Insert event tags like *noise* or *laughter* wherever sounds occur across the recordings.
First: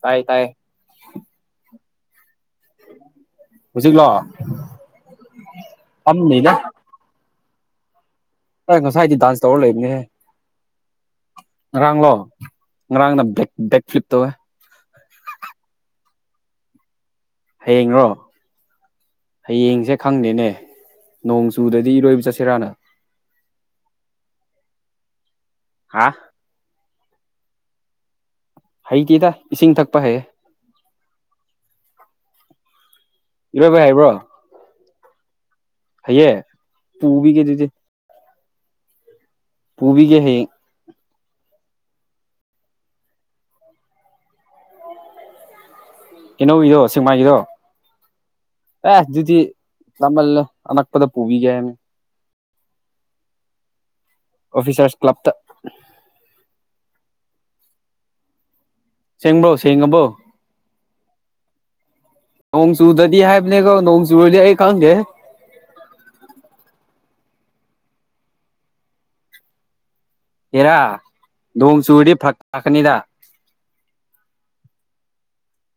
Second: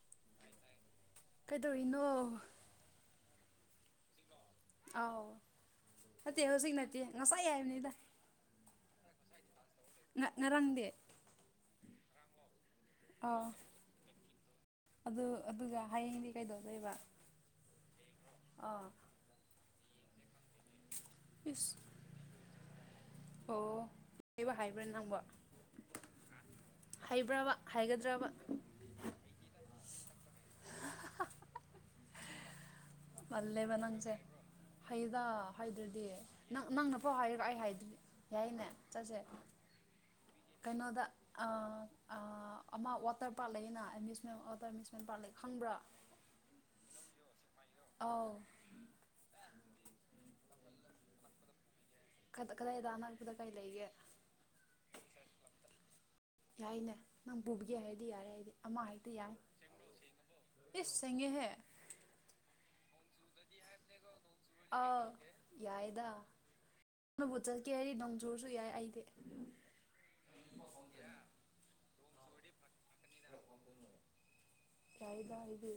ꯇꯥꯏ ꯇꯥꯏ ꯀꯩꯗꯧꯔꯤꯅꯣ ꯖꯤꯂꯣ ꯑꯥꯎ ꯐꯠꯇꯦ ꯍꯧꯖꯤꯛ ꯅꯠꯇꯦ ꯉꯁꯥꯏ ꯍꯥꯏꯕꯅꯤꯗ ꯑ ꯉꯁꯥꯏꯗꯤ ꯗꯥꯟꯁ ꯇꯧꯔ ꯂꯩꯕꯅꯦ ꯉꯥꯛꯅꯔꯝꯗꯦ ꯉꯔꯥꯡꯂꯣ ꯉꯔꯥꯡꯅ ꯑꯥ ꯕꯦꯛ ꯕꯦꯛ ꯐ꯭ꯂꯤꯞ ꯇꯧꯋꯦ ꯑꯗꯨ ꯑꯗꯨꯒ ꯍꯌꯦꯡꯗꯤ ꯀꯩꯗꯧꯗꯣꯏꯕ ꯍꯌꯦꯡꯔꯣ ꯑꯥ ꯍꯌꯦꯡꯁꯦ ꯈꯪꯗꯦꯅꯦ ꯅꯣꯡ ꯏꯁ ꯆꯨꯗꯗꯤ ꯏꯔꯣꯏꯕ ꯆꯠꯁꯤꯔꯥꯅ ꯑꯣ ꯍꯥꯏꯕ ꯍꯥꯏꯕ꯭ꯔꯥ ꯅꯪꯕ ꯍꯥ ꯍꯩꯕ꯭ꯔꯕ ꯍꯥꯏꯒꯗ꯭ꯔꯕ ꯍꯩꯇꯦꯗ ꯏꯁꯤꯡ ꯊꯛꯄ ꯍꯩꯌꯦ *inaudible* ꯃꯜꯦꯕ ꯏꯔꯣꯏꯕ ꯍꯩꯕ꯭ꯔꯣ ꯅꯪꯁꯦ ꯍꯩꯗ ꯍꯥꯏꯗ꯭ꯔꯗꯤ ꯍꯩꯌꯦ ꯅꯪ ꯅꯪꯅꯐꯥꯎ ꯄꯨꯕꯤꯒꯦ ꯍꯥꯏꯔꯤꯕ ꯑꯩ ꯑꯗꯨꯗꯤ ꯍꯥꯏꯗꯗꯤ ꯌꯥꯏꯅꯦ ꯆꯠꯁꯦ ꯄꯨꯕꯤꯒ ꯍ ꯀꯩꯅꯣꯗ ꯑꯃ ꯋꯥꯇꯔ ꯄꯥꯔꯛ ꯂꯩꯅꯃ꯭ꯌꯨꯁꯃꯦꯟ ꯋꯥꯇꯔ ꯑꯦꯃ꯭ꯌꯨꯁꯃꯦꯟ ꯄꯥꯔꯛ ꯂꯩ ꯈꯪꯕ꯭ꯔꯥ ꯏꯅꯣ ꯏꯗꯣ ꯁꯤꯁꯤꯡꯃꯥꯒꯤꯗꯣ ꯑꯥꯎ ꯑꯦ ꯑꯗꯨꯗꯤꯃꯜ ꯑꯅꯛꯄꯗ ꯄꯨꯕꯤꯒꯅꯦ ꯀꯗꯥꯏꯗ ꯑꯅꯛꯄꯗ ꯀꯩ ꯂꯩꯒꯦ ꯑꯣꯐꯤꯁꯔꯁ ꯀ꯭ꯂꯕꯇ ꯌꯥꯏꯅꯦ ꯅꯪ ꯄꯨꯕꯒꯦ ꯍꯥꯏꯔꯗꯤ ꯌꯥꯔꯦ ꯍꯥꯏꯗꯤ ꯑꯃ ꯍꯥꯏ ꯁꯦꯡꯕ꯭ꯔꯣ ꯁꯦꯡꯉꯕ꯭ꯔꯣ ꯏꯁ ꯆꯉꯦꯍ ꯅꯣꯡ ꯆꯨꯗꯗꯤ ꯍꯥꯏꯕꯅꯦꯀꯣ ꯅꯣꯡ ꯆꯨꯗꯤ ꯑꯩ ꯈꯪꯒꯦ ꯑꯥꯎ ꯌꯥꯏꯗ ꯅꯅꯕꯨ ꯆꯠꯀꯦ ꯍꯥꯏꯗꯤ ꯅꯣꯡ ꯆꯨꯔꯁꯨ ꯌꯥꯏ ꯑꯩꯗꯤ ꯏꯔꯥ ꯅꯣꯡ ꯆꯨꯔꯗꯤ ꯐꯛꯀꯅꯤꯗ ꯆꯗꯥ ꯏ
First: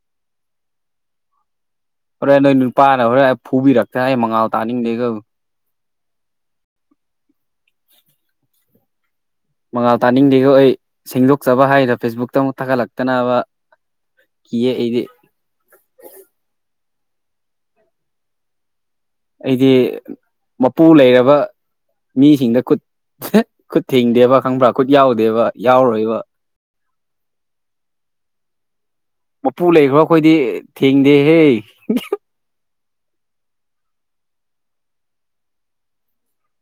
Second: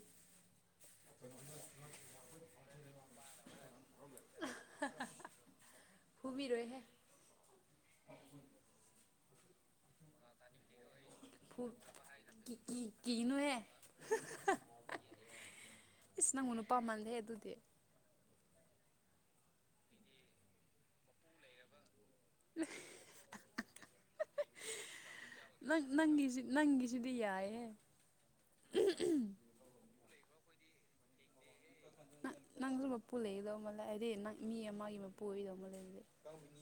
ꯍꯣꯔꯦꯟ ꯅꯣꯏ ꯅꯨꯄꯥꯅ ꯍꯣꯔꯦꯟ ꯐꯨꯕꯤꯔꯛꯇꯦ ꯑꯩ ꯃꯉꯥꯜ ꯇꯥꯅꯤꯡꯗꯦꯒ ꯍꯨꯃꯤꯔꯣꯏꯍꯦ ꯃꯉꯥꯜ ꯇꯥꯅꯤꯡꯗꯦꯒ ꯑꯩ ꯐꯨ ꯁꯦꯡꯗꯣꯛꯆꯕ ꯍꯥꯏꯗ ꯐꯦꯁꯕꯨꯛꯇ ꯀꯤ ꯑꯃꯨꯛ ꯀꯤ ꯊꯥꯒꯠꯂꯛꯇꯅꯕ ꯀꯤꯌꯦ ꯑꯩꯗꯤ ꯏꯁꯁ ꯅꯪꯉꯨꯅꯄꯥꯥꯝꯃꯜꯂꯦ ꯑꯗꯨꯗꯤ ꯑꯩꯗꯤ ꯃꯄꯨ ꯂꯩꯔꯕ ꯃꯤꯁꯤꯡꯗ ꯈꯨꯠ ꯈꯨꯠ ꯊꯤꯡꯗꯦꯕ ꯈꯪꯕ꯭ꯔꯥ ꯈꯨꯠ ꯌꯥꯎꯗꯦꯕ ꯌꯥꯎꯔ ꯅꯪꯁꯤ ꯅꯪꯁꯤ ꯖꯗꯤ ꯌꯥꯌꯦ ꯃꯄꯨ ꯂꯩꯈ꯭ꯔꯣ ꯑꯩꯈꯣꯏꯗꯤ ꯊꯦꯡꯗꯦꯍꯦ ꯅꯪ ꯅꯪꯁꯨ ꯃꯄꯨ ꯂꯩꯒꯗꯧꯃꯜ ꯂꯩ ꯍꯥꯏꯗꯤ ꯅꯪ ꯃꯤ ꯑꯃꯒꯤ ꯃꯄꯨ ꯑꯣꯏꯗꯧꯃ ꯂꯩ ꯑꯗꯨꯗꯤ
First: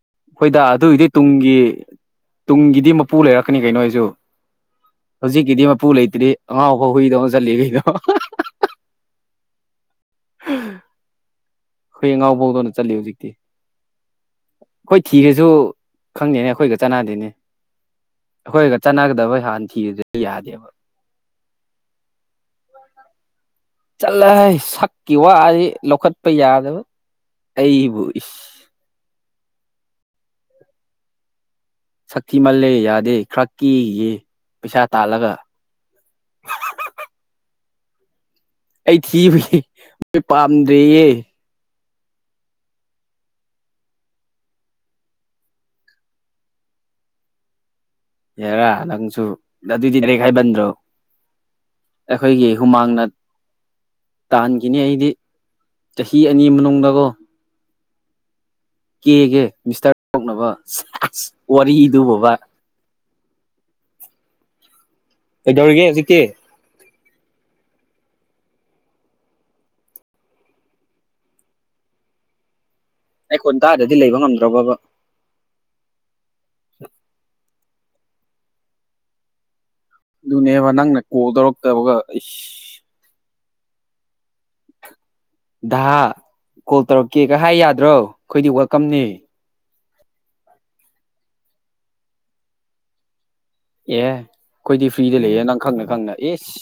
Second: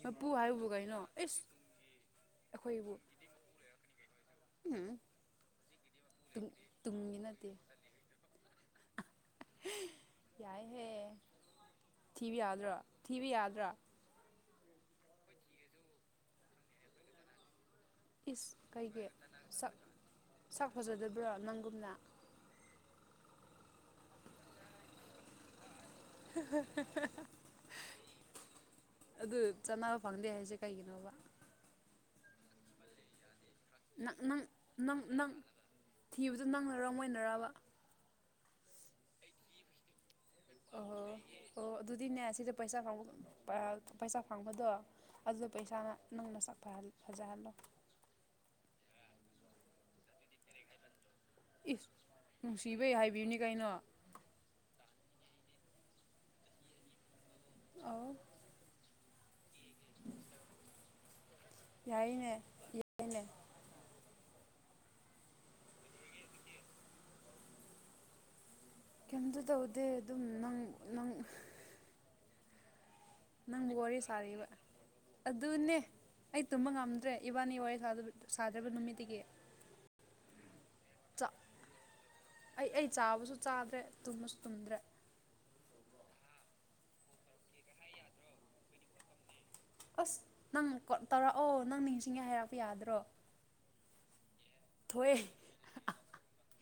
ꯃꯣꯏ ꯄꯨ ꯑꯩꯈꯣꯏꯗ ꯍꯥꯏꯨꯕ ꯀꯩꯅꯣ ꯑꯗꯨꯒꯤꯗꯤ ꯑꯦꯁ ꯇꯨꯡꯒꯤ ꯇꯨꯡꯒꯤꯗꯤ ꯃꯄꯨ ꯂꯩꯔꯛꯀꯅꯤ ꯀꯩꯅꯣ ꯑꯩꯁꯨ ꯎꯝ ꯍꯧꯖꯤꯛꯀꯤꯗꯤ ꯃꯄꯨ ꯂꯩꯇ꯭ꯔꯤ ꯇꯨꯡ ꯑꯉꯥꯎꯕꯥꯎ ꯇꯨꯡꯒꯤ ꯍꯨꯏꯗꯧ ꯅꯠꯇꯦ ꯆꯠꯂꯤꯈꯩꯗꯣ ꯌꯥꯏꯍꯦ ꯑꯩꯈꯣꯏ ꯊꯤꯕ ꯑꯉꯥꯎꯕꯧꯗꯧꯅ ꯌꯥꯗ꯭ꯔꯣ ꯆꯠꯂꯤ ꯊꯤꯕ ꯍꯧꯖꯤꯛꯇꯤ ꯌꯥꯗ꯭ꯔꯥ ꯑꯩꯈꯣꯏ ꯊꯤꯔꯦꯁꯨ ꯈꯪꯗꯦꯅꯦ ꯑꯩꯈꯣꯏꯒ ꯆꯅꯗꯦꯅꯦ ꯏꯁ ꯑꯩꯈꯣꯏꯒ ꯀꯩꯒꯤ ꯆꯥꯟꯅꯒꯗꯕ ꯍꯥꯟꯅ ꯁꯛ ꯊꯤꯕꯗꯤ ꯌꯥꯗꯦꯕ ꯁꯛ ꯐꯖꯗꯕ꯭ꯔꯣ ꯅꯪꯒꯨꯝꯅ ꯆꯠꯂ ꯁꯛꯀꯤ ꯋꯥꯗꯤ ꯂꯧꯈꯠꯄ ꯌꯥꯗꯕ ꯑꯩꯕꯨ ꯏꯁ ꯑꯗꯨ ꯆꯥꯟꯅꯕ ꯐꯪꯗꯦ ꯍꯥꯏꯁꯦ ꯀꯩꯒꯤꯅꯣꯕ ꯁꯛꯇꯤ ꯃꯜꯂꯦ ꯌꯥꯗꯦ ꯈ꯭ꯔ ꯅꯪ ꯅꯪ ꯅꯪ ꯅꯪ ꯊꯤꯕꯗꯨ ꯅꯪꯅꯔꯅꯔꯕ ꯑꯩ ꯊꯕ ꯑꯣꯣ ꯑꯣ ꯑꯗꯨꯗꯤꯅꯦ ꯁꯤꯗ ꯄꯩꯁꯥ ꯐꯪꯕ ꯄꯩꯁꯥ ꯐꯪꯕꯗꯣ ꯑꯗꯨꯗ ꯄꯩꯁꯥꯅ ꯪꯅ ꯐꯖꯍꯜꯂꯣ ꯍꯦꯔ ꯍꯗꯁꯨ ꯑꯗꯨꯏꯗꯤ ꯇꯔꯔꯤꯛ ꯍꯥꯏꯕꯟꯗ꯭ꯔꯣ ꯏꯁ ꯑꯩꯈꯣꯏꯒꯤ ꯅꯨꯡꯁꯤꯕꯩ ꯍꯨꯃꯥꯡꯅ ꯍꯥꯏꯕꯤꯕꯅꯤ ꯀꯩꯅꯣ ꯇꯥꯟꯈꯤꯅꯤ ꯑꯩꯗꯤ ꯆꯍꯤ ꯑꯅꯤ ꯃꯅꯨꯡꯗꯀꯣ ꯑ ꯀꯦꯒꯦ ꯃꯤꯁꯇꯔ ꯀꯣꯛꯅꯕ ꯋꯥꯔꯤꯗꯨ ꯕꯕꯥ ꯇꯩꯅ ꯗꯧꯔꯒꯦꯖꯤꯛ ꯀꯦ ꯀꯩꯝꯇ ꯇꯧꯗꯦ ꯑꯗꯨꯝ ꯅꯪ ꯅꯪ ꯑꯩ ꯈꯣꯟ ꯅꯪ ꯇꯥꯗ꯭ꯔꯗꯤ ꯋꯥꯔꯤꯔꯤ ꯂꯩꯕ ꯁꯥꯔꯤꯕ ꯉꯝꯗ꯭ꯔꯕꯕ ꯑꯗꯨꯅꯦ ꯑꯩ ꯇꯨꯝꯕ ꯉꯝꯗ꯭ꯔꯦ ꯏꯕꯥꯅꯤ ꯋꯥꯔꯤ ꯁꯥꯗ꯭ꯔꯔꯤꯕ ꯅꯨꯃꯤꯠꯇꯒꯤ ꯑꯗꯨꯅꯦꯕ ꯅꯪꯅ ꯀꯣꯜ ꯇꯧꯔꯛꯇꯕꯒ ꯏꯁ ꯑꯩ ꯑꯩ ꯆꯥꯕꯁꯨ ꯆꯥꯗ꯭ꯔꯦ ꯇꯨꯝꯃꯁꯨ ꯇꯨꯝꯗ꯭ꯔꯦ ꯍ ꯀꯣꯜ ꯇꯧꯔꯛꯀꯦ ꯀꯩ ꯍꯥꯏ ꯌꯥꯗ꯭ꯔꯣ ꯑꯩꯈꯣꯏꯗꯤ ꯋꯦꯜꯀꯝꯅꯤ ꯑꯁ ꯅꯪ ꯀ ꯇꯧꯔꯛꯑꯣ ꯅꯪ ꯅꯤꯡꯁꯤꯡꯉꯦ ꯍꯥꯏꯔꯛꯄ ꯌꯥꯗ꯭ꯔꯣ ꯑꯦ ꯑꯩꯈꯣꯏꯗꯤ ꯊꯣꯏ ꯐ꯭ꯔꯤꯗ ꯂꯩꯌꯦꯦ ꯅꯪ ꯈꯪꯅ ꯈꯪꯅ ꯑꯦꯁ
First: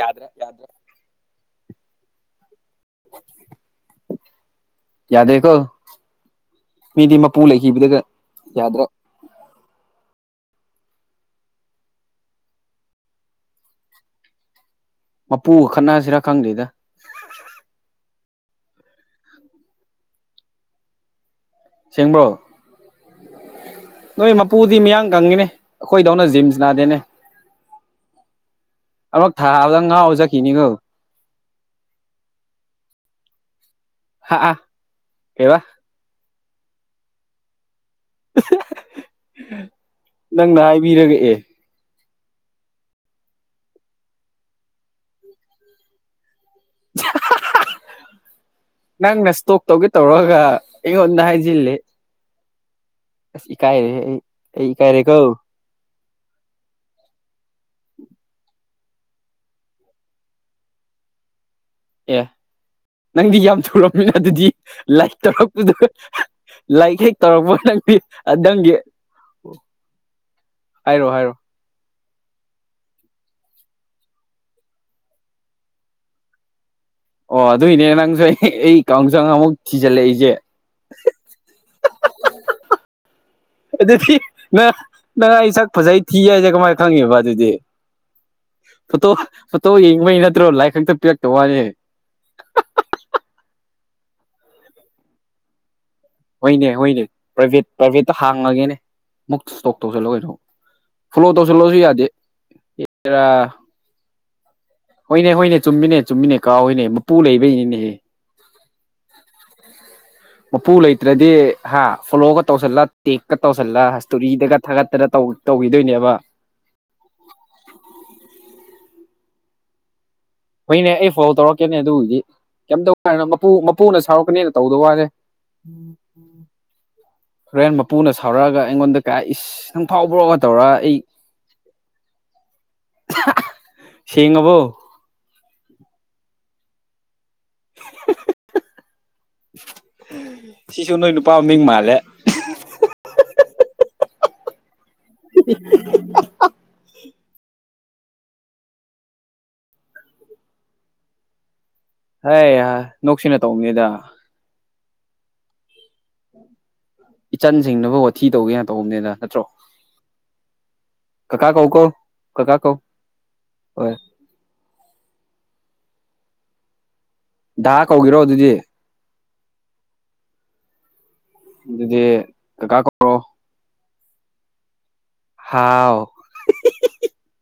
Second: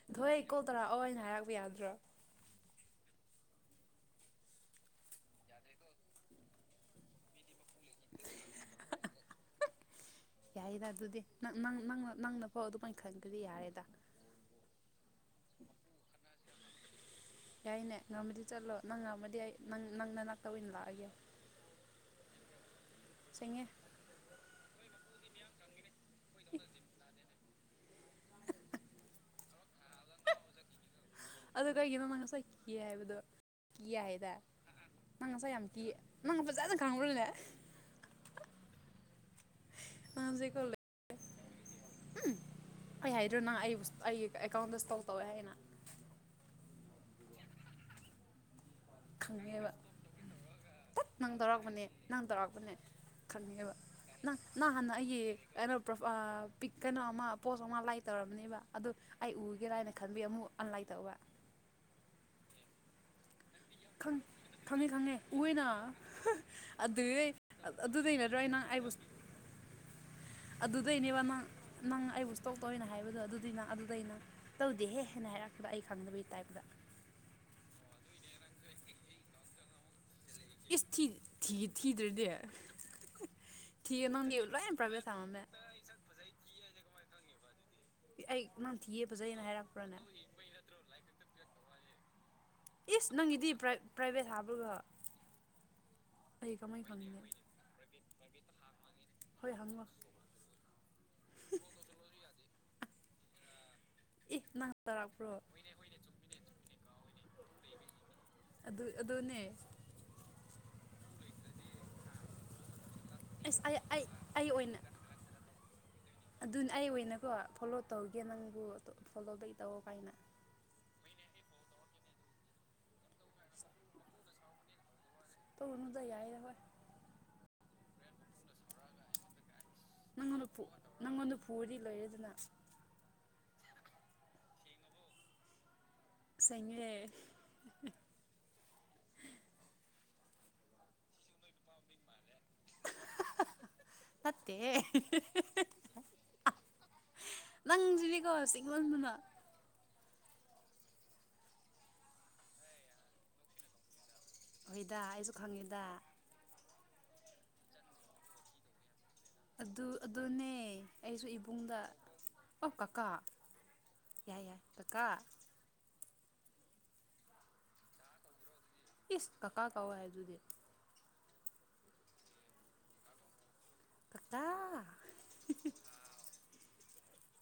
ꯌꯥꯗ꯭ꯔꯥ ꯌꯥꯗ꯭ꯔꯥ ꯑꯣ ꯑꯩꯅ ꯍꯥꯏꯔꯛꯄ ꯌꯥꯗ꯭ꯔꯣ *inaudible* ꯌꯥꯗ꯭ꯔꯦꯀꯣ ꯃꯤꯗꯤ ꯃꯄꯨ ꯂꯩꯈꯤꯕꯗꯒ ꯌꯥꯗ꯭ꯔꯥ ꯌꯥꯏꯗ ꯑꯗꯨꯗꯤ ꯅꯪ ꯅ ꯅꯪꯅꯐꯥꯎ ꯑꯗꯨꯃꯥꯏꯅ ꯈꯟꯒꯗꯤ ꯌꯥꯔꯦꯗ ꯃꯄꯨꯒ ꯈꯠꯅꯁꯤꯔꯥ ꯈꯪꯗ꯭ꯔꯦꯗ ꯌꯥꯏꯅꯦ ꯉꯔꯝꯃꯗꯤ ꯆꯠꯂꯣ ꯅꯪ ꯉꯔꯝꯃꯗꯤ ꯌꯥꯏ ꯅꯪ ꯅꯪꯅ ꯅꯛꯇ ꯑꯣꯏꯅ ꯂꯥꯛꯑꯒꯦ ꯆꯦꯡꯕꯣ ꯆꯉꯦ ꯅꯣꯏ ꯃꯄꯨꯗꯤ ꯃꯤꯌꯥꯡ ꯀꯪꯉꯤꯅꯦ ꯑꯩꯈꯣꯏꯗꯧꯅ ꯖꯤꯝꯁ ꯅꯥꯗꯦꯅꯦ ꯑꯃꯨꯛ ꯊꯥꯗꯪ ꯉꯍꯥꯥꯎꯖꯈꯤꯅꯤꯉꯣ ꯑꯗꯣ ꯀꯩꯒꯤꯅꯣ ꯃꯥꯪ ꯉꯁꯥꯏ ꯀꯤ ꯍꯥꯏꯕꯗꯣ ꯀꯤ ꯍꯥꯏꯇꯥꯔꯦ ꯍꯥ ꯅꯪ ꯉꯁꯥꯏ ꯀꯩꯕ ꯌꯥꯝ ꯀꯤꯌꯦ ꯃꯥꯪ ꯐꯖꯥꯗ ꯈꯥꯉꯂꯦ ꯅꯪ ꯍꯧꯖꯤꯛꯀꯣ ꯅꯪꯅ ꯍꯥꯏꯕꯤꯔꯒ ꯑꯦ ꯑꯩ ꯍꯥꯏꯗꯣꯏꯣꯅ ꯑꯩꯕꯨ ꯑꯩꯒꯤ ꯑꯦꯀꯥꯎꯟꯗ ꯁ꯭ꯇꯣꯛꯜ ꯇꯧꯋꯦ ꯍꯥꯏꯅ *inaudible* ꯅꯪꯅ ꯏꯁꯇꯣꯛ ꯈꯪꯉꯦꯕ ꯇꯧꯒꯦ ꯇꯧꯔꯒ ꯑꯩꯉꯣꯟꯗ ꯅꯪ ꯍꯥꯏꯖꯤꯜꯂꯤ ꯇꯧꯔꯛꯄꯅꯦ ꯅꯪ ꯇꯧꯔꯥꯛꯄꯅꯦ ꯈꯟꯉꯦꯕ ꯑꯩ ꯅꯪ ꯅ ꯑꯩ ꯍꯥꯟꯅ ꯏꯀꯥꯏꯔꯦꯀꯣ ꯑꯩꯒꯤ ꯀꯩꯅꯣ ꯄ꯭ꯔꯣ ꯄꯤꯛ ꯀꯩꯅꯣ ꯑꯃ ꯄꯣꯁ ꯑꯃ ꯂꯥꯏ ꯇꯧꯔꯕꯅꯦꯕ ꯑꯗ ꯑꯩ ꯎꯒꯦꯔꯥ ꯍꯥꯏꯅ ꯈꯟꯕꯤ ꯑꯃꯨꯛ ꯑꯟꯂꯥꯏ ꯇꯧꯕ ꯑꯦ ꯅꯪꯗꯤ ꯌꯥꯝ ꯊ ꯊꯨꯔꯝꯃꯤꯅ ꯈꯪ ꯑꯗꯨꯗꯤ ꯈꯪꯉꯦ ꯈꯪꯉꯦ ꯂꯥꯏꯔꯤꯛ ꯎꯑꯦꯅ ꯇꯧꯔꯛꯄꯗꯣ ꯂꯥꯏꯔꯤꯛ ꯍꯦꯛ ꯑꯗꯨꯗꯩ ꯇꯧꯔꯛꯄ ꯅ ꯑꯗꯨꯗꯩ ꯅꯠꯇ꯭ꯔꯣ ꯑꯩ ꯅꯪ ꯗꯪꯒꯦ ꯑꯩꯕꯨ ꯑꯗꯨꯗꯩꯅꯦꯕ ꯅꯪ ꯅꯪ ꯑꯩꯕꯨ ꯁ ꯇꯧ ꯇꯧꯅ ꯍꯥꯏꯕꯗꯣ ꯑꯗꯨꯗꯅ ꯑꯗꯨꯗꯩꯩꯅ ꯇꯧꯗꯦꯍꯦ ꯍꯥꯏꯅ ꯍꯥꯏꯔꯛꯈꯤꯕ ꯑꯩ ꯈꯪꯗꯕꯒꯤ ꯇꯥꯏꯞꯇ ꯑꯣ ꯑꯗꯨꯏꯅꯦ ꯅꯪꯁꯨ ꯑꯩ ꯑꯩ ꯀꯥꯡꯖꯪ ꯑꯃꯨꯛ ꯊꯤꯖꯤꯜꯂꯛꯏꯁꯦ ꯑꯦꯁ ꯊꯤ ꯊ ꯊꯤꯗ꯭ꯔꯗꯤꯦ ꯊꯤꯒ ꯑꯗꯨꯗꯤ ꯅꯣꯒꯦꯂꯣ ꯅꯪ ꯌꯥꯝꯟ ꯄ꯭ꯔꯥꯕꯦ ꯅꯪ ꯊꯥꯉꯝꯃꯦ ꯑꯩ ꯁꯛ ꯐꯖꯩ ꯊꯤ ꯍꯥꯏꯁꯦ ꯀꯃꯥꯏꯅ ꯈꯪꯉꯦꯕ ꯑꯗꯨꯗꯤ ꯑꯩ ꯅꯪ ꯊꯤꯌꯦ ꯐꯣꯇꯣ ꯐꯖꯩꯅ ꯐꯣꯇꯣ ꯍꯥꯏꯔꯛꯄ꯭ꯔꯥꯅꯦ ꯌꯦꯡꯕꯩ ꯅꯠꯇ꯭ꯔꯣ ꯂꯥꯏ ꯈꯛꯇ ꯄꯤꯔꯛꯇ ꯋꯥꯅꯦ ꯏꯁ ꯅꯪꯒꯤꯗꯤ ꯄ꯭ꯔ ꯄ꯭ꯔꯥꯏꯚꯦꯠ ꯍꯥꯕ꯭ꯔꯒ ꯍꯣꯏꯅꯦ ꯍꯣꯏꯅꯦ ꯈꯪꯒꯦ ꯄ꯭ꯔꯥꯏꯚꯦꯠ ꯄ꯭ꯔꯥꯏꯚꯦꯠꯇ ꯍꯥꯡꯉꯒꯦꯅꯦ ꯑꯃꯨꯛꯇ ꯍꯣꯏ ꯏꯁꯇꯣꯛ ꯍꯪꯉꯣ ꯇꯧꯁꯤꯜꯂꯣꯑꯣ ꯀꯩꯅꯣ ꯐꯣꯂꯣ ꯇꯧꯁꯤꯜꯂꯁꯨ ꯌꯥꯗꯦ ꯑꯦꯔ ꯏꯅ ꯍꯣꯏꯅꯦ ꯍꯣꯏꯅꯦ ꯆꯨꯝꯃꯤꯅꯦ ꯆꯨꯝꯃꯤꯅꯦ ꯀꯥꯎ ꯍꯣꯏꯅꯦ ꯃꯄꯨ ꯂꯩꯕꯩꯅꯤꯅꯦꯁꯦ ꯑꯗꯨ ꯑꯗꯨ ꯅꯦ ꯃꯄꯨ ꯂꯩꯇ꯭ꯔꯗꯤ ꯍꯥ ꯐꯣꯂꯣꯒ ꯇꯧꯁꯜꯂ ꯇꯦꯛꯀ ꯑꯁ ꯑꯩ ꯇꯧꯁꯜꯂ ꯑꯩ ꯑꯩ ꯍꯇꯣꯔꯤꯗꯒ ꯑꯣꯏꯅ ꯊꯥꯒꯠꯇꯔ ꯇꯧꯈꯤꯗꯣꯏꯅꯦꯕ ꯑꯗꯨꯅ ꯑꯩ ꯑꯣꯏꯅꯀꯣ ꯐꯣꯂꯣ ꯇꯧꯒꯦ ꯅꯪꯕꯨ ꯐꯣꯂꯣ ꯕꯦꯛ ꯇꯧꯋ ꯀꯥꯏꯅ ꯍꯣꯏꯅꯦ ꯑꯩ ꯐꯣꯂꯣ ꯇꯧꯔꯛꯀꯦꯅꯦ ꯑꯗꯨꯒꯤꯗꯤ ꯀꯩꯝꯇꯧꯅ ꯃꯄꯨ ꯃꯄꯨꯅ ꯁꯥꯎꯔꯛꯀꯅꯤꯅ ꯇꯧꯗ ꯋꯥꯂꯦ ꯊꯅꯨꯗ ꯌꯥꯏꯗ ꯐ ꯍꯣꯔꯦꯟ ꯃꯄꯨꯅ ꯁꯥꯎꯔꯛꯑꯒ ꯑꯩꯉꯣꯟꯗ ꯀꯌꯥ ꯏꯁ ꯅꯪ ꯐꯥꯎꯕ꯭ꯔꯣꯒ ꯅꯪꯉꯣꯟꯗ ꯇꯧꯔꯒ ꯑꯩ ꯅꯪꯉꯣꯟꯗ ꯄꯨꯔꯤ ꯂꯣꯏꯔꯦꯗꯅ ꯁꯤ ꯉꯕꯨ ꯁꯔꯦ ꯁꯤꯁꯨ ꯅꯣꯏ ꯅꯨꯄꯥ ꯃꯤꯡ ꯃꯥꯜꯂꯦ ꯑꯍꯥ ꯍꯥ ꯍꯥ ꯅꯥꯇꯦ ꯍꯦ ꯅꯪꯁꯤꯅꯦꯀꯣ ꯆꯤꯡꯃꯣꯟꯗꯨꯅ ꯍꯥꯏ ꯅꯨꯡꯁꯤꯅ ꯇꯧꯕꯅꯤꯗ ꯍꯣꯏꯗ ꯑꯩꯁꯨ ꯈꯪꯉꯤꯗ ꯏꯆꯟ ꯁꯤꯡꯅꯕ ꯋꯥꯊꯤ ꯇꯧꯒꯦ ꯇꯧꯕꯅꯤꯅ ꯑꯗꯨ ꯑꯗꯨꯅꯦ ꯑꯩꯁꯨ ꯀꯀꯥ ꯀꯧ ꯏꯕꯨꯡꯗ ꯀꯣ ꯑꯣ ꯀꯀꯥ ꯍꯣꯏ ꯌꯥꯏ ꯌꯥꯏ ꯀꯀꯥ ꯗꯥꯍ ꯀꯧꯔꯣ ꯑꯗꯨꯗꯤ ꯏꯁ ꯀꯀꯥ ꯀꯧꯏ ꯍꯥꯏꯗꯨꯗꯤ ꯑꯗꯨꯗꯤ ꯀ ꯀꯥ ꯀꯥꯀꯥ ꯍꯥꯎ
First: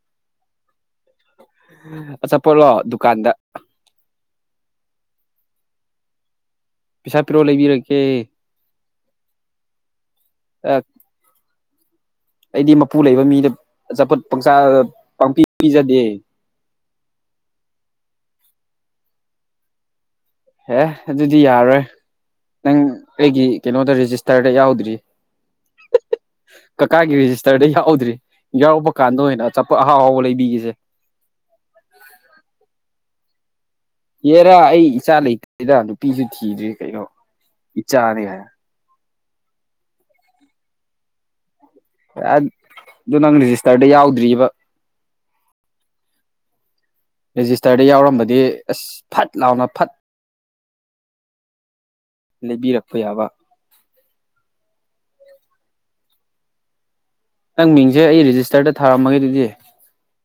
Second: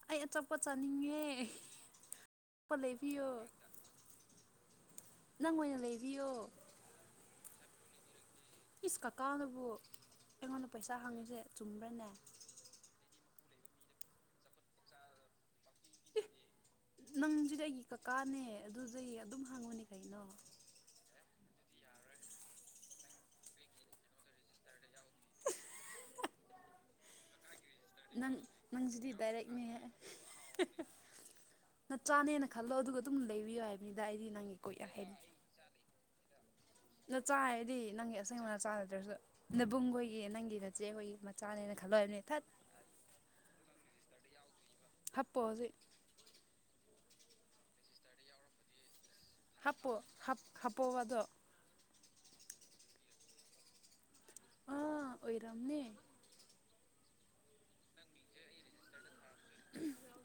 ꯑꯩ ꯑꯆꯥꯄ ꯆꯥꯅꯤꯡꯉꯦ ꯑꯆꯥꯄꯣꯠꯂꯣ ꯐ ꯂꯩꯕꯤꯌ ꯗꯨꯀꯥꯟꯗ ꯅꯪ ꯑꯣꯏꯅ ꯂꯩꯕꯤꯌꯣ ꯄꯩꯁꯥ ꯄꯤꯔꯣ ꯂꯩꯕꯤꯔꯀꯦ ꯏꯁ ꯀꯀꯥꯅꯕꯨ ꯑꯩꯉꯣꯟꯗ ꯄꯩꯁꯥ ꯍꯪꯉꯤꯁꯦ ꯆꯨꯝꯕ꯭ꯔꯅꯦ ꯑꯩꯗꯤ ꯃꯄꯨ ꯂꯩꯕ ꯃꯤꯗ ꯑꯆꯥꯐꯠ ꯄꯪꯆꯥ ꯄꯥꯛꯄꯤ ꯄꯤꯖꯗꯦ ꯅꯪꯁꯨꯗꯤ ꯑꯩꯒꯤ ꯀꯀꯥꯅꯦ ꯑꯗꯨꯁꯦ ꯑꯗꯨꯝ ꯍꯪꯉꯨꯅꯦ ꯀꯩꯅꯣ ꯑꯦꯦ ꯑꯗꯨꯗꯤ ꯌꯥꯔꯣꯏ ꯅꯪ ꯑꯩꯒꯤ ꯀꯩꯅꯣꯗ ꯔꯦꯖꯤꯁꯇꯔꯗ ꯌꯥꯎꯗ꯭ꯔꯤ *unintelligible* ꯀꯀꯥꯒꯤ ꯔꯦꯖꯤꯁꯇꯔꯗ ꯌꯥꯎꯧꯗ꯭ꯔꯤ ꯅꯪ ꯌꯥꯎꯔꯛꯕ ꯅꯪꯁꯤꯗꯤ ꯀꯥꯟꯗ ꯑꯣꯏꯅ ꯗꯥꯏꯔꯦꯛꯅꯦ ꯆꯞꯄ ꯑꯍꯥꯎ ꯑꯍꯥꯎꯕ ꯂꯩꯕꯤꯒꯁꯦ ꯅꯆꯥꯅꯦꯅ ꯈꯜꯂꯣ ꯑꯗꯨꯒ ꯑꯗꯨꯝ ꯂꯩꯕꯤꯌꯨ ꯍꯥꯏꯕꯅꯤꯗ ꯑꯩꯗꯤ ꯅꯪꯒꯤ ꯀꯣꯏ ꯑꯍꯦꯅꯤ ꯏꯗ ꯅꯨꯄꯤꯁꯨ ꯊꯤꯔꯤ ꯅꯆꯥ ꯍꯥꯏꯔꯗꯤ ꯅꯪꯒꯤ ꯑꯁꯦꯡꯕ ꯅꯆꯥ ꯅꯗ꯭ꯔꯁꯨ ꯅꯦꯕꯨꯡꯈꯣꯏꯒꯤ ꯅꯪꯒꯤ ꯅꯆꯦꯈꯣꯏꯒꯤ ꯆꯥꯂꯦꯅ ꯈꯜꯂꯣꯕꯅꯦ ꯊꯠ ꯑꯗꯨꯗꯣ ꯅꯪ ꯔꯦꯖꯤꯁꯇꯔꯗ ꯌꯥꯎꯗ꯭ꯔꯤꯕ ꯍꯥꯄ ꯍꯧꯖꯤꯛ ꯔꯦꯖꯤꯁꯇꯔꯗ ꯌꯥꯎꯔꯝꯕꯗꯤ ꯑꯁ ꯐꯠ ꯂꯥꯎꯅ ꯐꯠ ꯍꯞꯄꯨ ꯍꯞ ꯍꯞꯄꯗꯨ ꯂꯩꯕꯤꯔꯛꯄ ꯌꯥꯕ ꯑ ꯑꯣꯏꯔꯝꯅꯦ ꯅꯪ ꯃꯤꯡꯁꯦ ꯑꯩ ꯔꯦꯖꯤꯁꯇꯔꯗ ꯊꯥꯔꯝꯃꯒꯦ ꯑꯗꯨꯗꯤ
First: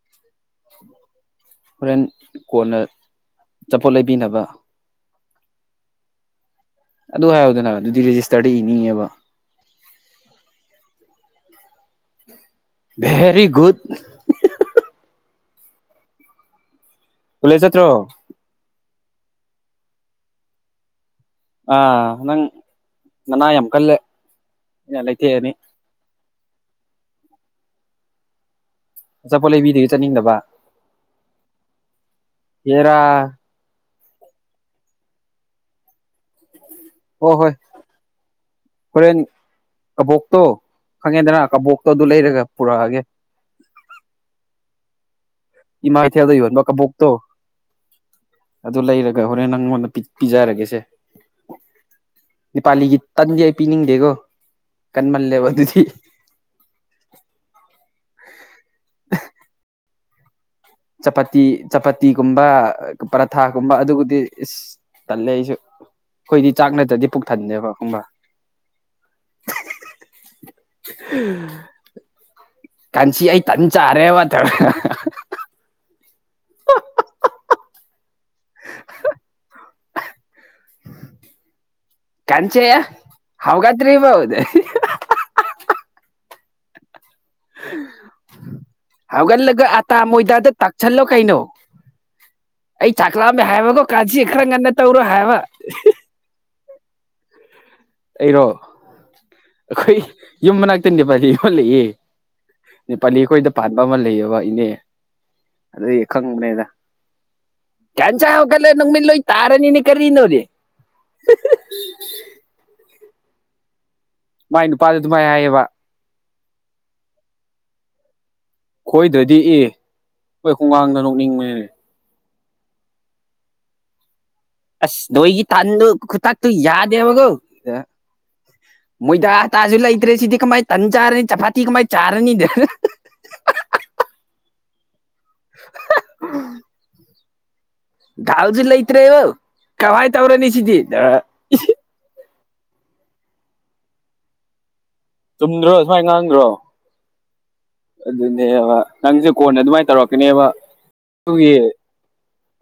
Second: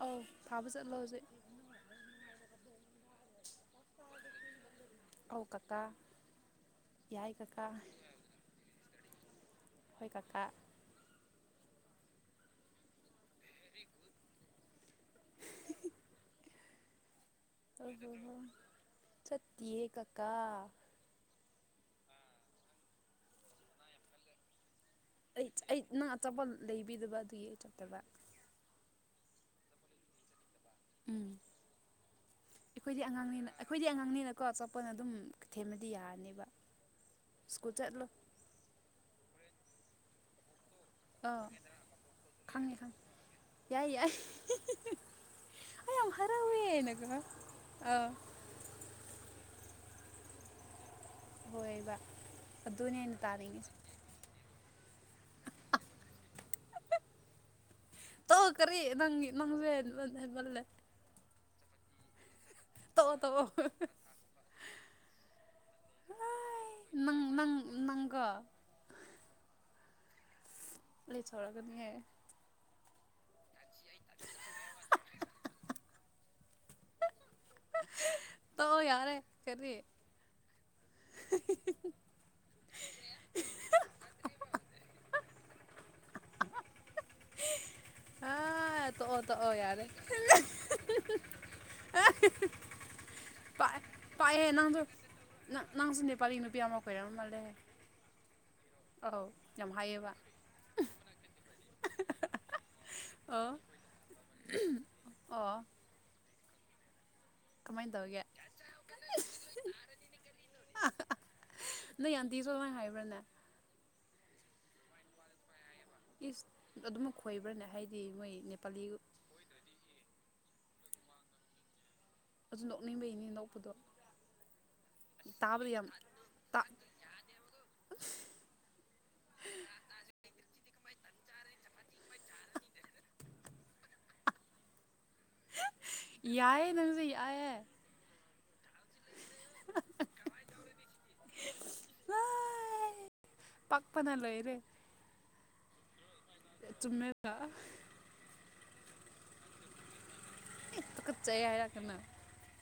ꯑꯧ ꯐꯥꯕ ꯆꯠꯂꯣ ꯍꯧꯖꯤꯛ ꯍꯣꯔꯦꯟ ꯀꯣꯟꯅ ꯆꯄꯣꯠ ꯂꯩꯕꯤꯅꯕ ꯀꯣꯜꯀꯇꯥ ꯑꯗꯨ ꯍꯥꯏꯔꯣꯗꯅ ꯑꯗꯨꯗꯤ ꯔꯦꯖꯤꯁꯇꯔꯗ ꯏꯅꯤꯡꯉꯦꯕ ꯍꯈꯣꯏ ꯀꯀꯥ ꯚꯦꯔꯤꯒꯨꯗ ꯀꯣꯂꯦꯖ ꯆꯠꯇ꯭ꯔꯣ ꯑꯣ ꯍꯣ ꯍꯣ ꯁꯇꯦ ꯀꯀꯥ ꯑ ꯅꯪ ꯅꯅꯥ ꯌꯥꯝꯝ ꯀꯜꯂꯦ ꯑꯩꯅ ꯑꯩ ꯂꯩꯊꯦꯛꯑꯅꯤ ꯑꯩ ꯅꯪ ꯑꯆꯥꯄꯣꯠ ꯂꯩꯕꯤꯗꯕ ꯑꯗꯨꯒꯤ ꯑꯩ ꯆꯠꯇꯕ ꯑꯆꯥꯄꯣꯠ ꯂꯩꯕꯤꯗꯦ ꯆꯠꯅꯤꯡꯗꯕ ꯎꯝ *inaudible* ꯍꯦꯔꯥ ꯑꯩꯈꯣꯏꯗꯤ ꯑꯉꯥꯡꯅꯤꯅ ꯑꯩꯈꯣꯏꯗꯤ ꯑꯉꯥꯡꯅꯤꯅꯀꯣ ꯑꯆꯥꯄꯣꯠꯅ ꯑꯗꯨꯝ ꯊꯦꯝꯃꯗꯤ ꯌꯥꯔꯅꯦꯕ ꯑꯣ ꯍꯣꯏ ꯁ꯭ꯀꯨꯜ ꯆꯠꯂꯣ ꯍꯣꯔꯦꯟ ꯑꯕꯣꯛꯇꯣ ꯑꯥ ꯈꯪꯉꯦꯗꯅ ꯀꯕꯣꯛꯇꯣ ꯑꯗꯨ ꯂꯩꯔꯒ ꯈꯪꯉꯦ ꯄꯨꯔꯛꯑꯒꯦ ꯈꯪꯉꯦ ꯌꯥꯏ ꯌꯥꯏ ꯑ ꯏꯃꯥ ꯌꯥꯝ ꯀꯩꯊꯦꯜꯗ ꯌꯣꯟꯕ ꯍꯔꯥꯎꯋꯦꯅ ꯀꯣ ꯀꯕꯣꯛꯇꯣ ꯑꯗꯨ ꯂꯩꯔꯒ ꯍꯣꯔꯦꯟ ꯅꯪꯉꯣꯟꯗ ꯄꯤꯖꯔꯒꯦꯁꯦ ꯍꯣꯏꯕ ꯅꯤꯄꯥꯂꯤꯒꯤ ꯑꯗꯨꯅꯦ ꯑꯩꯅ ꯇꯟꯗꯤ ꯑꯩ ꯇꯥꯅꯤꯡꯉꯤꯁꯦ ꯄꯤꯅꯤꯡꯗꯦꯀꯣ ꯀꯟꯃꯜꯂꯦꯕ ꯑꯗꯨꯗꯤ ꯇꯧ ꯀꯔꯤ ꯅꯪ *unintelligible* ꯆꯄꯇꯤ ꯆꯄꯇꯤꯒꯨꯝꯕ ꯇꯣꯛꯑꯣ ꯇꯣꯛꯑꯣ ꯄꯔꯊꯥꯒꯨꯝꯕ ꯑꯗꯨꯕꯨꯗꯤ ꯏꯁ ꯇꯜꯂꯦ ꯑꯩꯁꯨ ꯑꯩꯈꯣꯏꯗꯤ ꯆꯥꯛ ꯅꯠꯇ꯭ꯔꯗꯤ ꯅꯪ ꯄꯨꯛ ꯅꯪ ꯊꯟꯗꯦꯕ ꯈꯪꯕ꯭ꯔ ꯅꯪꯀꯣ *unintelligible* ꯀꯟꯁꯤ ꯑꯏ ꯇꯟꯆꯥ ꯆꯥꯔꯦꯕ *unintelligible* *inaudible* *unintelligible* *inaudible* ꯀꯟꯆꯦꯌꯥ ꯍꯧꯒꯠꯗ꯭ꯔꯤꯕꯣ *inaudible* *unintelligible* ꯍꯥꯥ ꯇꯣꯛꯑꯣ ꯇꯣꯛꯑꯣ ꯍꯧꯒꯠꯂꯒ ꯌꯥꯔꯦ ꯑꯇꯥ ꯃꯣꯏꯗꯥꯗ ꯇꯛꯁꯜꯂꯣ ꯀꯩꯅꯣ *unintelligible* ꯑꯩ ꯆꯥꯛꯂꯥꯝꯃꯦ ꯄꯥꯛꯑꯦ ꯍꯥꯏꯕꯀꯣ ꯀꯥꯖꯤ ꯈꯔ ꯄꯥꯛꯑꯦꯍꯦ ꯉꯟꯅ ꯅꯪꯁꯨ ꯇꯧꯔꯣ ꯍꯥꯏꯕ ꯅꯪ ꯅꯪꯁꯨ ꯅꯦꯄꯥꯂꯤ ꯅꯨꯄꯤ ꯑꯃ ꯀꯣꯏꯔꯝ ꯃꯥꯜꯂꯦ ꯑꯩꯔꯣ ꯑꯩꯈꯣꯏ ꯍꯥꯏꯌꯦꯕ ꯌꯨꯝ ꯃꯅꯥꯛꯇ ꯅꯦꯄꯥꯜꯂꯤ ꯑꯃ ꯂꯩꯌꯦ ꯅꯦꯄꯥꯂꯤ ꯑꯩꯈꯣꯏꯗ ꯑꯣ ꯄꯥꯟꯕ ꯑꯃ ꯂꯩꯌꯦꯕ ꯏꯅꯦ ꯑꯣ ꯑꯗꯨꯗꯒꯤ ꯈꯪꯕꯅꯦꯗ ꯀꯃꯥꯏꯅ ꯇꯧꯒꯦ *unintelligible* *unintelligible* ꯃꯥꯏ ꯅꯨꯄꯥꯗꯨ ꯑꯗꯨ ꯃꯥꯏ ꯍꯥꯏꯌꯦꯕ ꯏꯁ ꯑꯗꯨꯃꯛ ꯈꯣꯏꯕ꯭ꯔꯅꯦ ꯍꯥꯏꯗꯤ ꯃꯣꯏ ꯅꯦꯄꯥꯂꯤ ꯈꯣꯏꯗ꯭ꯔꯗꯤ ꯑꯦ ꯑꯩꯈꯣꯏ ꯈꯨꯡꯉꯥꯡꯗꯣ ꯅꯣꯛꯅꯤꯡꯕꯅꯤꯅꯦ ꯑꯗꯨ ꯅꯣꯛꯅꯤꯡꯕꯩꯅꯦ ꯅꯣꯛꯄꯗꯣ ꯑꯁ ꯅꯣꯏꯒꯤ ꯇꯥꯕꯗ ꯇꯟꯗꯨ ꯌꯥꯝ ꯈꯨꯇꯛꯇꯨ ꯇꯥ ꯌꯥꯗꯦꯕꯒꯣ ꯃꯣꯏꯗ ꯑꯥ ꯇꯥꯁꯨ ꯂꯩꯇ꯭ꯔꯦ ꯁꯤꯗꯤ ꯀꯃꯥꯏꯅ ꯇꯟ ꯆꯥꯔꯅꯤ ꯆꯐꯥꯇꯤ ꯀꯃꯥꯏꯅ ꯆꯥꯔꯅꯤꯗ ꯌꯥꯏꯌꯦ ꯅꯪꯁꯨ ꯌꯥꯏꯌꯦ ꯗꯥꯜꯁꯨ ꯂꯩꯇ꯭ꯔꯦꯕ ꯀꯃꯥꯏ ꯇꯧꯔꯅꯤ ꯁꯤꯗꯤ *unintelligible* ꯄꯛꯄꯅ ꯂꯣꯏꯔꯦ ꯆꯨꯝꯗ꯭ꯔꯣ ꯁꯨꯃꯥꯏ ꯉꯥꯡꯗ꯭ꯔꯣ ꯆꯨꯝꯃꯦꯕ ꯑꯗꯨꯅꯦꯕ ꯅꯪꯁꯦ ꯀꯣꯟꯅ ꯑꯗꯨꯃꯥꯏꯅ ꯇꯧꯔꯛꯀꯅꯦꯕ *unintelligible* ꯇꯨꯀꯠꯆꯩ ꯑꯗꯨꯒꯤ ꯍꯥꯏꯔꯛꯀꯅꯣ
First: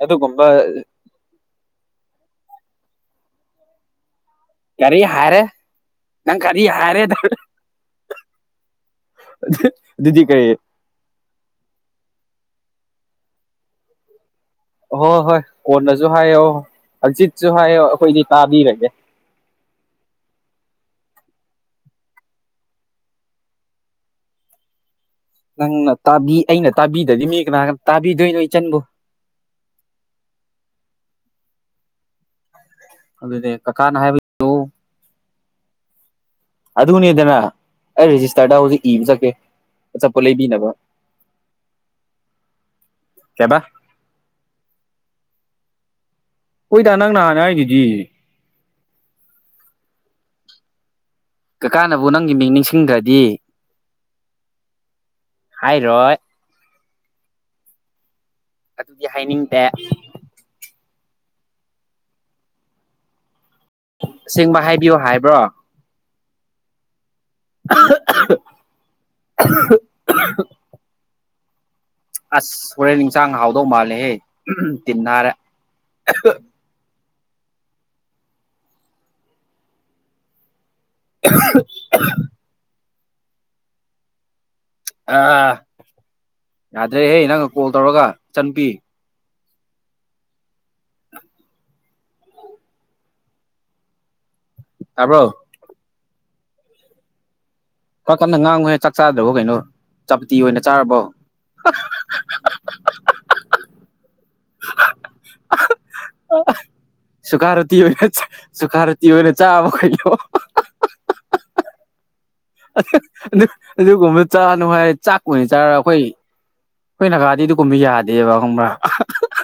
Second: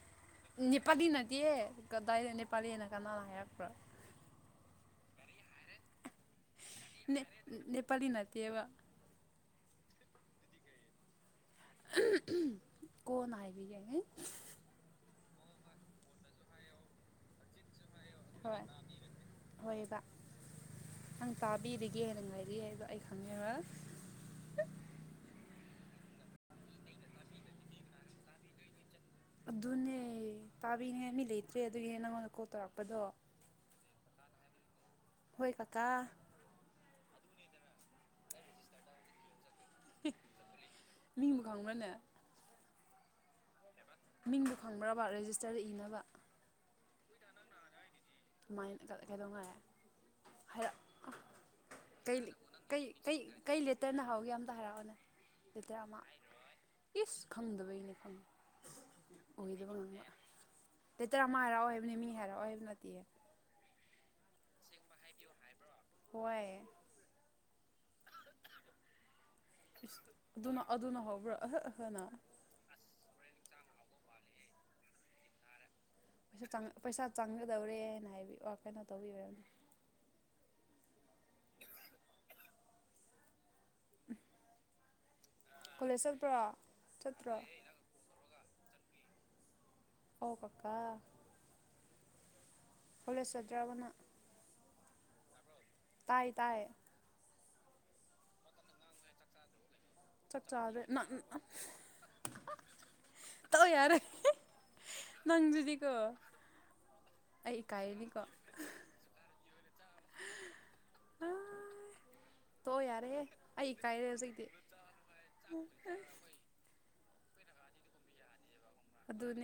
ꯑꯗꯨꯒꯨꯝꯕ *inaudible* ꯅꯤꯄꯥꯗꯤ ꯅꯠꯇꯤꯌꯦ ꯀꯗꯥꯏꯗ ꯅꯦꯄꯥꯂꯤꯅ ꯀꯅꯥꯅ ꯍꯥꯏꯔꯛꯄ꯭ꯔꯥ ꯀꯔꯤ ꯍꯥꯏꯔꯦ ꯅꯪ ꯀꯔꯤ ꯍꯥꯏꯔꯦꯗ ꯅꯦꯄꯥꯂꯤ *unintelligible* ꯅꯠꯇꯦꯕ *unintelligible* ꯑꯗꯨꯗꯤ ꯀꯔꯤ *unintelligible* ꯀꯣꯟꯅ ꯍꯥꯏꯕꯤꯒꯦ ꯑꯍꯣꯏ ꯍꯣꯏ ꯀꯣꯟꯅꯖꯨ ꯍꯥꯏꯌꯣ ꯍꯖꯤꯠꯁꯨ ꯍꯥꯏꯌꯣ ꯑꯩꯈꯣꯏꯗꯤ ꯍꯣꯏ ꯇꯥꯕꯤꯔꯒꯦ ꯍꯣꯏꯕ ꯅꯪ ꯇꯥꯕꯤꯔꯤꯒꯦ ꯅ ꯉꯥꯏꯔꯤ ꯍꯥꯏꯕ ꯑꯩ ꯈꯪꯉꯦꯕ ꯅꯪꯅ ꯇꯥꯕꯤ ꯑꯩꯅ ꯇꯥꯕꯤꯗꯗꯤ ꯃꯤ ꯀꯅꯥꯒ ꯇꯥꯕꯤꯗꯣꯏꯅꯣ ꯏꯆꯟꯕꯨ ꯑꯗꯨꯅꯦ ꯇꯥꯕꯤꯅꯤꯡꯉꯥꯏ ꯃꯤ ꯂꯩꯇ꯭ꯔꯦ ꯑꯗꯨꯒꯤꯅꯦ ꯅꯪꯉꯣꯟꯗ ꯀꯣꯜ ꯇꯧꯔꯛꯄꯗꯣ ꯑꯗꯨꯗꯤ ꯀꯀꯥꯅ ꯍꯥꯏꯕ ꯍꯣꯏ ꯀꯀꯥ ꯑꯗꯨꯅꯦꯗꯅ ꯑꯩ ꯔꯦꯖꯤꯁꯇꯥꯔꯗ ꯍꯧꯖꯤꯛ ꯏꯕ ꯆꯠꯀꯦ ꯆꯥꯄꯣ ꯂꯩꯕꯤꯅꯕ ꯃꯤꯡꯕꯨ ꯈꯪꯕ꯭ꯔꯅꯦ ꯀꯩꯕ ꯃꯤꯡꯗꯣ ꯈꯪꯕ꯭ꯔꯕ ꯔꯦꯖꯤꯁꯇꯔꯗ ꯏꯅꯕ ꯍꯣꯏꯗ ꯅꯪꯅ ꯍꯥꯟꯅ ꯍꯥꯏꯒꯤꯗꯤ ꯁꯨꯃꯥꯏꯅ ꯀꯩꯗꯧꯉꯥꯏꯦ ꯀꯀꯥꯅꯕꯨ ꯅꯪꯒꯤ ꯃꯤꯡ ꯍꯥꯏꯔꯛ ꯅꯤꯡꯁꯤꯡꯗ꯭ꯔꯗꯤ ꯀꯩ ꯂꯦꯇꯔꯅ ꯍꯥꯎꯒꯦ ꯌꯥꯝꯇ ꯍꯔꯥꯎꯑꯣꯅꯦ ꯂꯩꯇ ꯑꯃꯛ ꯍꯥꯏꯔꯣꯏ ꯏꯁ ꯈꯪꯗꯕꯒꯤꯅꯦ ꯈꯪꯉꯦ ꯑꯗꯨꯗꯤ ꯍꯥꯏꯅꯤꯡꯗꯦ ꯑꯣꯏꯗꯕ ꯉꯥꯡꯉꯦ ꯂꯩꯦꯇꯔ ꯑꯃ ꯍꯥꯏꯔꯛꯑꯣ ꯍꯥꯏꯕꯅꯤ ꯃꯤ ꯍꯥꯏꯔꯛꯑꯣ ꯍꯥꯏꯕ ꯅꯠꯇꯦ ꯑꯁꯦꯡꯕ ꯍꯥꯏꯕꯤꯌꯣ ꯍꯥꯏꯕ꯭ꯔꯣ ꯍꯏ ꯑꯗꯨꯅ ꯑꯗꯨꯅ ꯍꯧꯕ꯭ꯔꯥ ꯑꯍ ꯑꯍꯅ ꯑꯁ ꯍꯣꯔꯦꯟ ꯏꯟꯁꯥꯡ ꯍꯥꯎꯗꯧ ꯃꯥꯜꯂꯦꯍꯦ ꯇꯤꯟꯟꯅꯔꯦ ꯩ ꯄꯩꯁꯥ ꯆꯪꯒꯗꯧꯔꯦꯅ ꯍꯥꯏꯕꯤ ꯀꯩꯅꯣ ꯇꯧꯕꯤꯔꯝꯅꯦ ꯍꯦ ꯑ ꯀꯣꯂꯦꯖ ꯆꯠꯠꯇ꯭ꯔꯣ ꯌꯥꯗ꯭ꯔꯦꯍꯦ ꯆꯠꯇ꯭ꯔꯣ ꯅꯪꯒ ꯀꯣꯜ ꯇꯧꯔꯒ ꯆꯟꯕꯤ ꯍ ꯀꯀꯥ ꯀꯣꯂꯦꯖ ꯆꯠꯇ꯭ꯔꯕꯅ ꯇꯥꯔꯕ꯭ꯔꯣ ꯇꯥꯏ ꯇꯥꯏ ꯀ ꯀꯟꯅ ꯉꯥꯡꯉꯨ ꯍꯦ ꯆꯥꯛ ꯆꯥꯗ꯭ꯔꯕꯣ ꯀꯩꯅꯣ ꯆꯥꯄꯇꯤ ꯑꯣꯏꯅ ꯆꯥꯛꯆꯥꯥꯛꯗ ꯆꯥꯔꯕꯣ ꯅ ꯇꯧꯑꯣ ꯌꯥꯔꯦ ꯅꯪꯗꯨꯨꯗꯤꯀꯣ ꯁꯨꯀꯥꯔꯇꯤ ꯑꯣꯏꯅ ꯁꯨꯀꯥꯔꯨꯇꯤ ꯑꯣꯏꯅ ꯆꯥꯕ ꯀꯩꯅꯩꯅꯣ ꯑꯥ ꯇꯣꯛꯑꯣ ꯌꯥꯔꯦꯍꯦ ꯑꯩ ꯏꯀꯥꯏꯔꯦ ꯑꯗꯨꯒꯨꯝꯕ ꯆꯥ ꯍꯧꯖꯤꯛꯇꯤ ꯅꯨꯡꯉꯥꯏꯔ ꯆꯥꯛ ꯀ ꯑꯣꯏꯅ ꯆꯥꯔꯒ ꯑꯩꯈꯣꯏ ꯑꯩꯈꯣꯏ ꯅꯥꯒꯥꯗꯤ ꯑꯗꯨꯒꯨꯝꯕ ꯌꯥꯗꯦꯕ ꯈꯨꯝꯕ꯭ꯔꯥ ꯑꯗꯨ